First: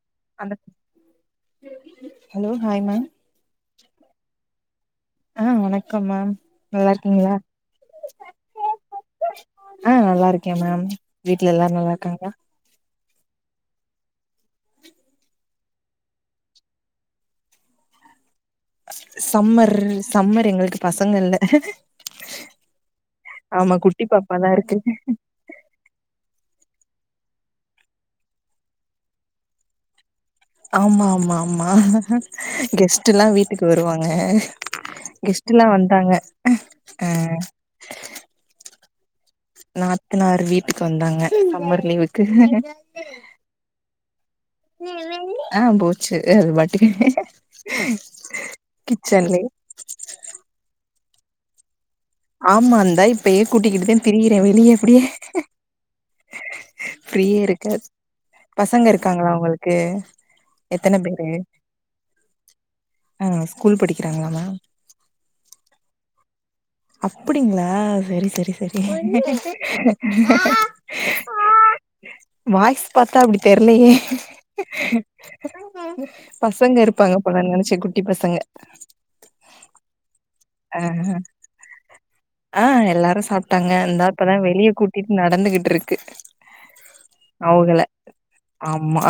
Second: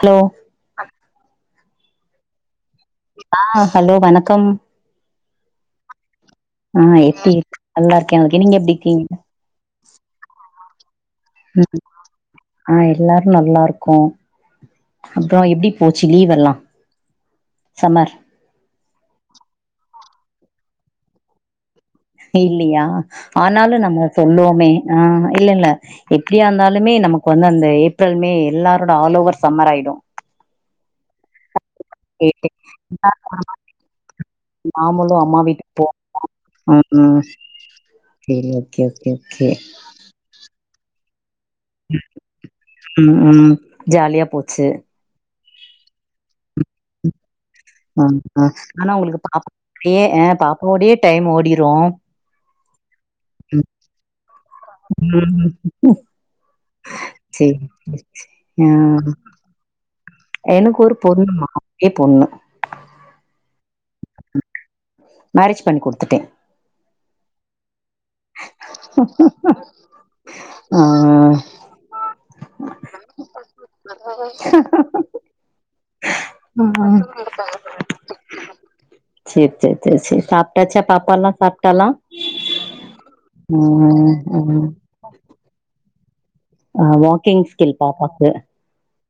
க்லோ hello hi ma'am ஆ hello வணக்கம் ஆ வணக்கம் மேம் ஆ நல்லா எப்படி இருக்கீங்களா இருக் நல்லா இருக்கே அதுக்கு நீங்க எப்டி இருக்கீங் ஆ நல்லா இருக்கே மேம் வீட்டுல எல்லாரு ம் நல்லா இருக்காங்களா ஆ எல்லாரு நல்லா இருக்கோ அப்புறோ எப்டி போச்சு லீவ் எல்லா சமர் சம்மர் சம்மர் எங்களுக்கு பசங்க இல்ல இல்லையா ஆமா ஆனாலு நம்ம குட்டி பாப்பா தா சொல்லுவமே இருக்கு ஆ இல்ல இல்ல எப்படியா இருந்தாலுமே நமக்கு வந்து அந்த ஏப்ரல் மே எல்லாரோட ஆல் ஓவர் சம்மர் ஆயிடு ஆமா ஆமாமாமா கெஸ்ட் எல்லா வீட்டுக்கு வருவாங்க நாமளு அம்மா கெஸ்ட்ட்லா வீட்டுக்கு போ வந்தாங்க அ சேரி ஓகே ஓகே கே எல்லாறு வீட்டுக்கு வந்தாங்க சம்மர் லீவுக்கு ம் ம் ஜாலியா போச்சு ஆ போச்சு ஏது வாட்டுக்கு ஆனா உங்களுக்கு பாப்பாவோடே ஆ பாப்பாவோடயே டைம் ஓடிரூ ஆமா இந்தா இப்ப ஏ கூட்டிக்கிட்டுத திரியிறே வெளியே எப்டியே ஃபிரீயே சேரி இருக்காத் ஆ பசங்க இருக்காங்களா உங்களுக்கு எனக்கு ஒரு எத்தன பேரு பொண்ணு மா ஒரே பொண்ணு ஆ ஸ்கூல் படிக்கிறாங்களாமா மேரேஜ் பண்ணி கொடுத்துட்டே அப்படிங்களா செரி செரி ஸ் சரி ஆ வாய்ஸ் பாத்தா அப்டி தெர்லயே பசங்க இருப்பாங்க போல நெனச்ச குட்டி பசங்க சேர்சேர் சேர் சேர் சாப் ஆ டச்சா பாப்பாலா சாப்ட்டலா ஆ ம் திட் நடந்துகிட்ருக்கு ஆ வாக்கிங் ஸ்கில் அவுகல பாப்பாக்கு ஆமா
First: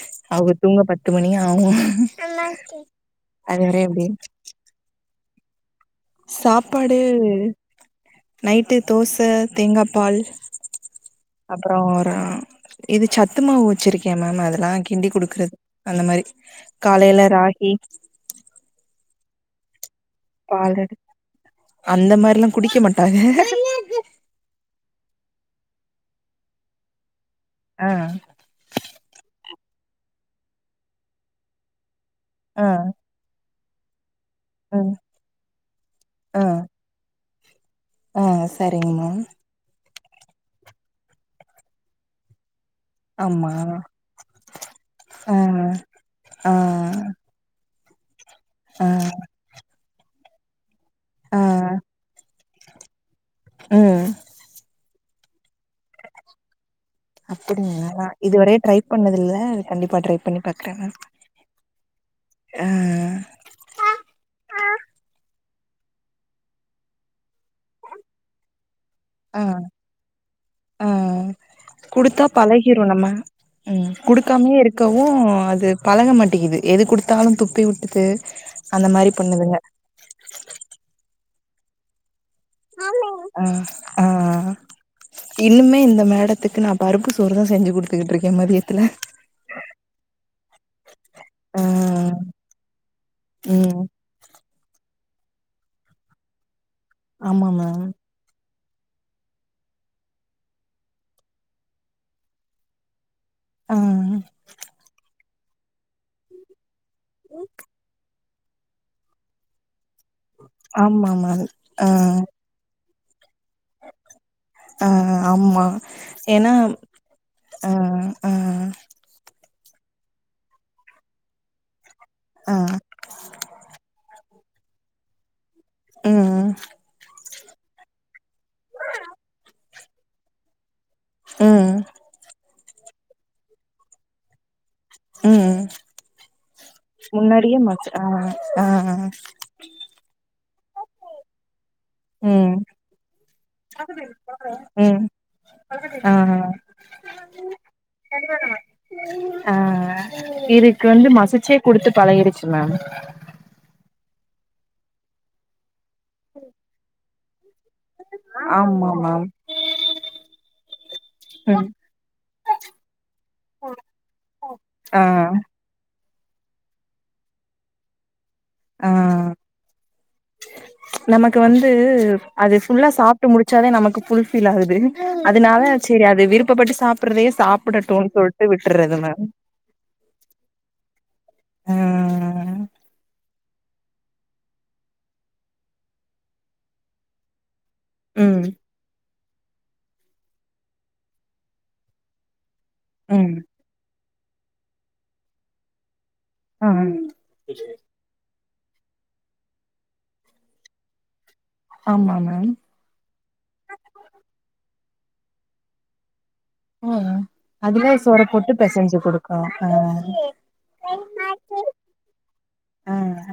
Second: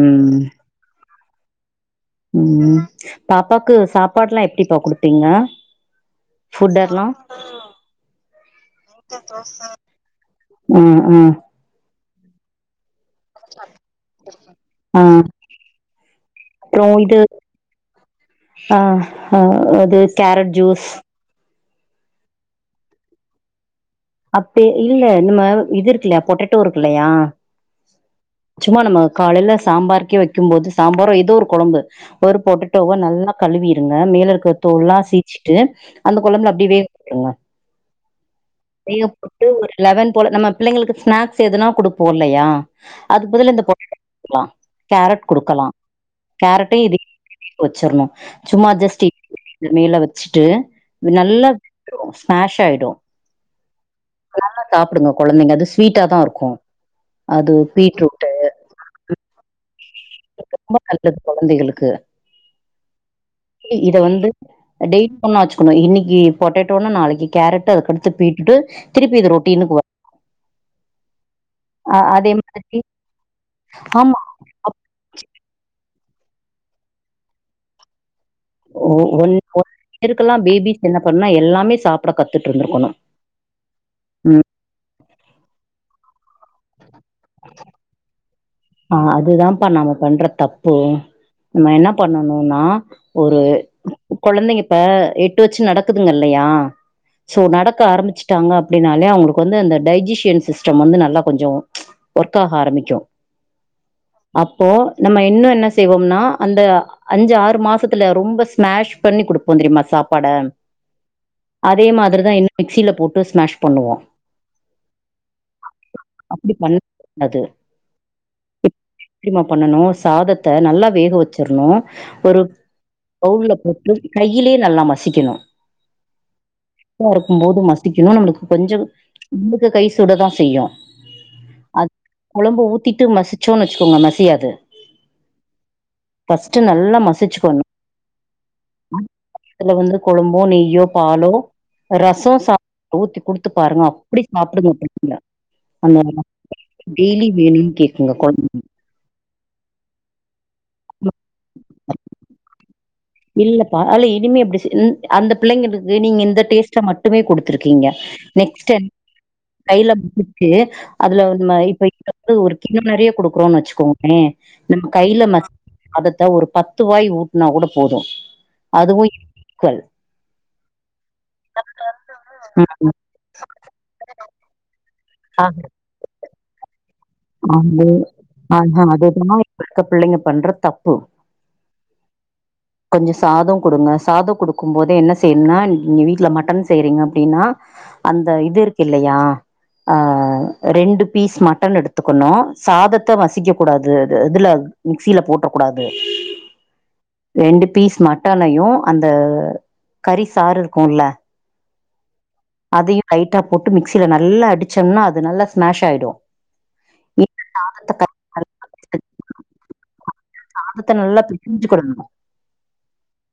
ம் அவு தூங்க பத்து மணி ஆவு ம் அது பாப்பாக்கு வரையு அப்டி சாப்பாடுலா எப்டிப்பா குடுப்பீங்க சாப்பாடு ஃபுட்டெல்லா நைட்டு தோச தேங்கா பால் ம் ம் அப்றோ ஒரு இது சத்து மாவு வச்சிருக்கே மேம் அதெல்லா ஆ கிண்டி குடுக்குறது அந்த மாரி அப்றோ இது காலையில ராகி ஆ ஹா அதேஸ் பால்ட்ரடு அந்த மாரிலா குடிக்க மாட்டாக அப்பே இல்ல நம்ம இது இருக்குலயா பொட்டேட்டோ இருக்குலையா ஆ சும்மா நம்ம காலையில சாம்பார்கே வைக்கும் போது சாம்பாரோ ஏதோ ஒரு கொழம்பு ஒரு ஆ பொட்டேட்டோவ நல்லா கழுவிருங்க மேல இருக்குற தோல் ம் லா சீச்சிட்டு அந்த கொழம்புல அப்டியே வேக விட்ருங்க அ வேகப் போட்டு ஒரு லெவன் போல நம்ம பிள்ளைங்களுக்கு ஸ்நாக்ஸ் எதுனா குடுப்போ இல்லயா அதுக்கு ஆமா பதிலா இந்த பொட்டேட்டோவ குடுக்கலாம் கேரட் ஆ குடுக்கலாம் ஆ கேரட்ட இது வச்சிர்ணும் சும்மா ஆ ஜஸ்ட் மேல வச்சுட்டு ஆ நல்லா ஸ்மெஷ் ஆயிடும் ம் நல்லா சாப்டுங்க கொழந்தைங்க அது ஸ்வீட்டா தா இருக்கும் அப்டிங்களா நா இதுவரை ட்ரை பண்ணது இல்ல கண்டிப்பா ட்ரை பண்ணி பாக்குறே ரொம்ப நல்லது கொழந்தைங்களுக்கு அ இத வந்து டெய்லி ஒண்ணா வச்சுக்கணும் இன்னிக்கி பொட்டேட்டோனா நாளைக்கி கேரட்டு அதுக்கடுத்து பீட்ரூட்டு திருப்பி அது ஆ ஆ ரூட்டினுக்கு வ ஆ அ குடுத்தா அதே மாதிரி பழகிரும் நம்ம உம் ஆமா குடு க்காமே அப் இருக்கவும் அது பழக மாட்டேங்கிது எது குடுத்தாலும் துப்பி விட்டுது அந்த ஒ மாரி ஒன் பண்ணுதுங்க ஒன் இயர்க்கெல்லாம் பேபிஸ் என்ன பண்ணுனா எல்லாமே சாப்ட கத்துட்டு இருந்துருக்கணும் அ ஆ இன்னுமே இந்த மேடத்துக்கு நா பருப்பு சோறு தா செஞ்சு குடு த்துகுட்ருக்கே மதிய ஆ அது தான் பா நாம பண்ற தப்பு நம்ம என்ன ஆ பண்ணணும்னா ஒரு ம் கொழந்தைங்க இப்ப எட்டு வச்சு நடக்குதுங்க இல்லையா சோ ஆமா நடக்க மேம் ஆரம்பிச்சு ட்டாங்க அப்டின்னாலே அவுங்குளுக்கு வந்து அந்த டைஜஸன் சிஸ்டம் வந்து நல்லா கொஞ்சோ ஒர்க் ஆக ஆரம்பிக்கும் ஆ அப்போ நம்ம இன்னும் என்ன செய்வோம்னா அந்த அஞ்சு ஆறு மாசத்துல ரொம்ப ஸ்மாஷ் பண்ணி குடுப்போம் தெரியுமா சாப்பாட ஆமா மேம் அதே ஆ மாதிரி தான் என்ன மிக்சில போட்டு ஸ்மாஷ் பண்ணுவோம் ஆ ஆமா ஏன்னா அப்படி பண்ணக்கூடாது. அ ஆ எப்டிமா பண்ணணும் சாதத்த நல்லா வேக வச்சிற்ணும் ஒரு ஆ பவுல்ல போட்டு கையிலியே நல்லா மசிக்கணும் ம் சூடா இருக்கும் போது மசிக்கணும் நம்முளுக்கு கொஞ்சோ உங்க கை சுட தா செய்யும் ம் அது கொழம்பு ஊத் திட்டு மசிச்சோனு வச்சுகோங்க மசியாது உம் ஃபர்ஸ்ட்டு நல்லா மசிச்சுக்கணும். முன்னாடியே மச ஆ ஆ அதுல வந்து கொழம்போ நெய்யோ பாலோ ரசோ ம் சாப்பாடுல ஊத்தி குடுத்து பாருங்க அப்டி சாப்டுடுங்க ம் பிள்ளைங்க அந்த ஆ டெய்லி வேனி ஆ இதுக்கு வந்து மசிச்சே குடுத்து பழகிடுச் சு மேம் இல்லப்பா அதுல இனிமே அப்டி செஞ்சு அந்த பிள்ளைங்களுக்கு நீங்க இந்த டேஸ்ட்ட மட் டுமே குடுத்துருக்கீங்க நெக்ஸ்ட் ஆமா மேம் [inaudible] கைல பு அதுல ம் இப்ப இது வந்து ஒரு கிண்ணோ நிறைய குடுக்குறோன்னு வச்சுக்கோங்களே நம்ம ஆ கையில மசி அதத்தா ஒரு பத்து வாய் ஊட்டுனா கூட போது ஆ அதுவு ஈக்குவல் நமக்கு வந்து அது ஃபுல்லா சாப் சாப்ட்டு முடிச்சாதா நமக்கு ஃபுல்ஃபில் ஆகுது அது அதனால சேரி அத விருப்பப்பட் சாப் சாப்டறதயே ஆமா. சாப்டட்டுனு சொல்ட்டு ஆஹா விட்றது மேம் அதுதா இப்ப இருக்க பிள்ளைங்க பண்ற ஆ கொஞ்ச சாதொ குடுங்க சாத குடுக்குபோது என்ன செய்னும்னா நீங்க வீட்டுல மட்டன் செய்றீங்க அப்டினா அந்த ம் இது இருக்குயக்ஷ தில்லையா ஆ ரெண்டு பீஸ் மட்டன் எடுத்துக்கணு சாதத்த ம் மசிக்க கூடாது இதுல மிக்சில போட்றக் கூடாது ஆ ரெண்டு பீஸ் மட்டனையு அந்த கறி சாறு இருக்குல்ல ஆமா மேம் அதையு லைட்டா போட்டு மிக்சில நல்லா அடிச்சம்னா அது நல்லா ஸ்மாஷ் ஆயிடு ம் இந்த சாதத்த அதுல க சோற போட்டு பெசஞ்சு கொடுக்கு ஆ மட்டன நல்லா பிச்சுகொடணு ஆஅ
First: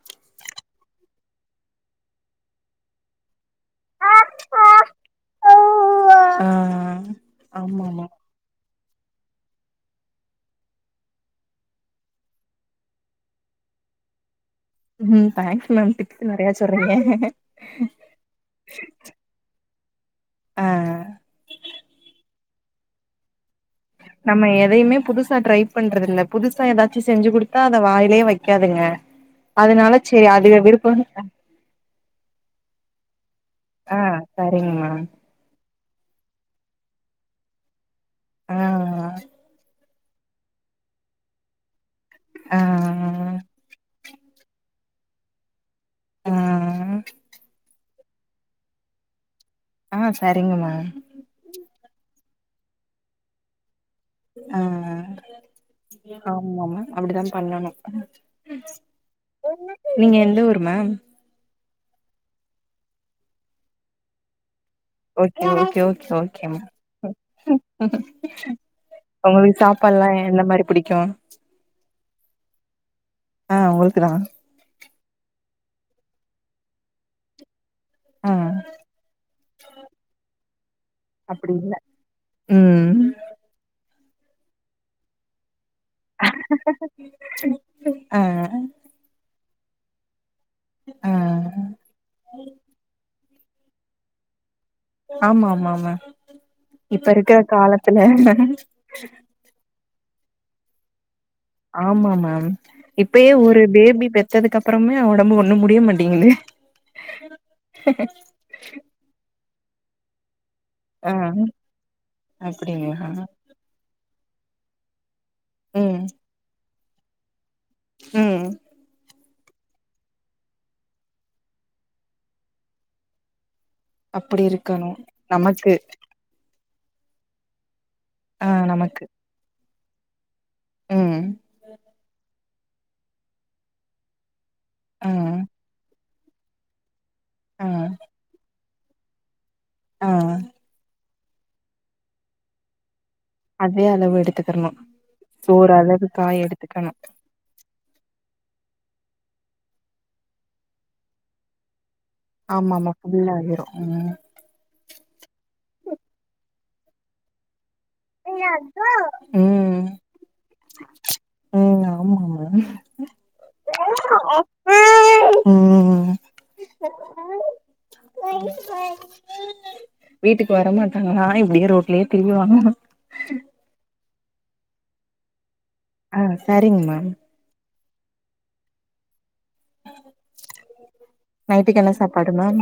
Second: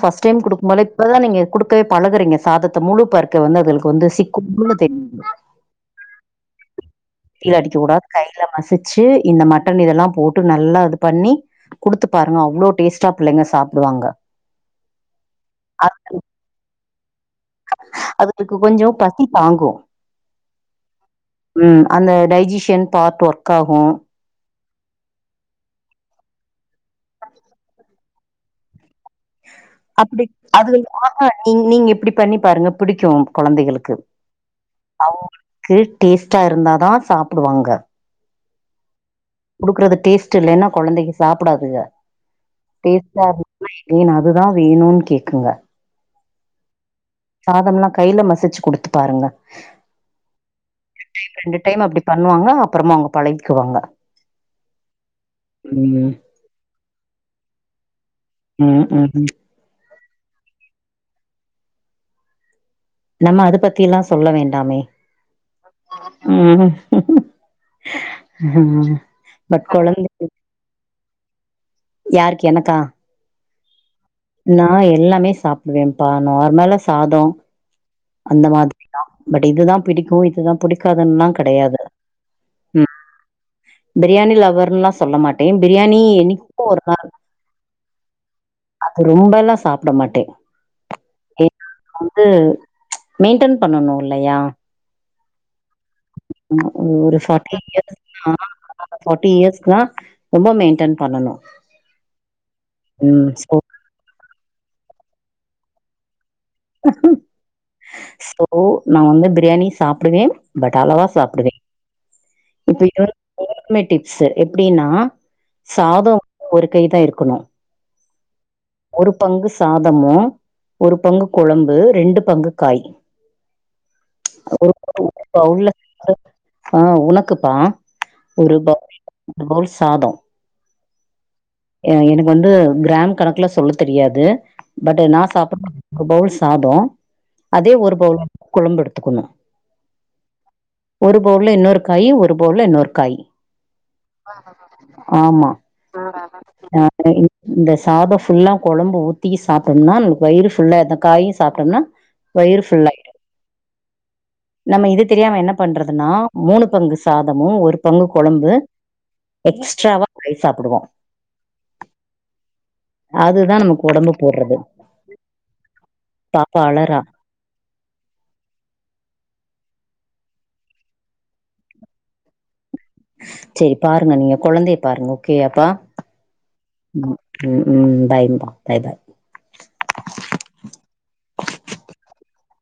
ஃப்ர்ஸ்ட் டைம் குடுக்குபோது இப்பதான் நீங்க குடுக்கவே பழகுறீங்க சாதத்தை முழுப்பக் க வந்து அதுகளுக்கு ஆ வந்து சிக்குனு தெரியு [inaudible] மிக்ஸில அடிக்க கூடாது ஆமா கையில மசிச்சு இந்த மட்டன் இதெலாம் போட்டு நல்லா இது பண்ணி குடுத்து பாருங்க அவ்ளோ டேஸ்ட்டா புள்ளைங்க சாப்டுவாங்க ம் தேங்க்ஸ் மேம் டிப்ஸ் நெறைய சொல்றீங்க அதுக்கு கொஞ்சோ பசி தாங்கு ஆ ம் அந்த டஜிஷியன் பார்ட் ஒர்க் ஆகு நம்ம எதயுமே புதுசா ட்ரை பண்றது இல்ல புதுசா ஏதாசும் செஞ்சு குடுத்தா அதை வாயில வைக்காதுங்க [inaudible] அப்டி சேரி அது விருப்பம் ஆஹா நீ நீங்க இப்டி பண்ணி பாருங்க பிடிக்கு கொழந்தைகளுக்கு சரிங்மா கே டேஸ்ட்டா இருந்தாதா சாப்டுவாங்க ஆ குடுக்கறது டேஸ்ட் இல்லனா கொழந்தைங்க சாப்டாதுக ஆ டேஸ்ட்டாருக் ஏன்ன அதுதான் வேணுன்னு கேக்குங்க ஆ சாதம்லாம் கையில மசிச்சு குடுத்து பாருங்க ஆ செரிங்கமா ஒரு டைம் ரெண்டு டைம் அப்டி பண்வாங்க அப்றமா அவங்க பழகிகுவாங்க ஆ ஆமாமா அப்டிதான பண்ணணு ம் ம் ம் நீங்க எந்த ஊரு மேம் நம்ம அது பத்திலாம் சொல்ல வேண்டாமே ஓகே ஓகேஓகேஓகே மா ம் ம் உங்ளுக்கு பட் சாப்பாடுலாம் எந்த மாரிபுடிக்கு யார்க்கு எனக்கா ஆ உங்ளுக்கு தா நா எல்லாமே சாப்டுவேன்ப்பா நார்மலா சாதம் ஆ அந்த மாரி தான் பட் இதுதான் புடிக்கும் இதுதான் புடிக்காதுன்னல்லாம் அப்டி இல்ல கெடையாது ம் பிரியாணி லவவர்னுல்லாம் சொல்ல மாட்டேன் பிரியாணி என்னைக்கும் ஒரு நாள் ஆ அது ரொம்பல்லாம் சாப்ட மாட்டேன் ஆ இப்ப வந்து மெயின்டன் பண்ணனும்லையா ஆமா ஆமா ஆமா ம் இப்ப இருக்கிற காலத்துல நாங்க ஃபார்ட்டி இயர்ஷ்க்குதா ரொம்ப மெயின்டென் பண்ணனு ஆமா மேம் இப்பயே ஒரு பேபி பெ த்ததுக்கு அப்புறமே உடம்பு ஒண்ணும் முடிய மாட்டிங்குது ஓ நா வந்து பிரியாணி சாப்பிடுவேன் பட் அளவா ஆ சாப்பிடுவே இப்ப அப்டிங்களா இன்னொரு மே டிப்ஸ் எப்படின்னா ம் சாதோ ஒரு கை தா இருக்கணு ம் ஒரு பங்கு சாதமு ஒரு பங்கு குழம்பு ரெண்டு பங்கு காய் அப்டி இருக்கணு ஒரு பௌல்ல நமக்கு வந்து ஆ உனக்குபா ஆ ஒரு பவுல் நமக்கு ஒரு பவுல் சாதோ ம் எ எனக்கு வந்து கிராம் கணக்குல சொல்ல தெரியாது பட் ஆ நா சாப்புடு ஒரு பவுல் சாதோ ஆ அதே ஒரு பவுல் வந்து குழம்பு எடுத்துக்கணு ஆ ஒரு பவுல்ல இன்னொரு காய் ஒரு பவுல்ல இன்னொரு காய் அதே அளவு எடுத்துக்கணு ஆமா சோறு அளவு காய் ஆ எடுத்துக்கணு இந்த சாதம் ஃபுல்லா குழம்பு ஊத்தி சாப்பிட்டம்னா நம்ளுக்கு வயிறு ஃபுல்லா இந்த காயும் சாப்ட்டம்னா ஆமா ஆமா ஃபுல் ஆயிரும் நம்ம இது தெரியாம என்ன பண்றதுனா மூணு பங்கு சாதமு ஒரு பங்கு கொழம்பு ம் எக்ஸ்ட்ராவா காய் சாப்பிடுவோ ம் ஆமா மேம் அதுதான் நமக்கு ஒடம்பு போட்றது ம் பாப்பா அழரா வீட்டுக்கு வர மாட்டாங்களா இப்படியே ரோட்லயே திரிவாங்களா செரி பாருங்க நீங்க குழந்தைய பாருங்க ஓகோ ஆப்பா ஆ சரிங்க மேம் ம் ம் பாய்மா பாய் பாய் நைட்டுக்கு என்ன சாப்பாடு மேம்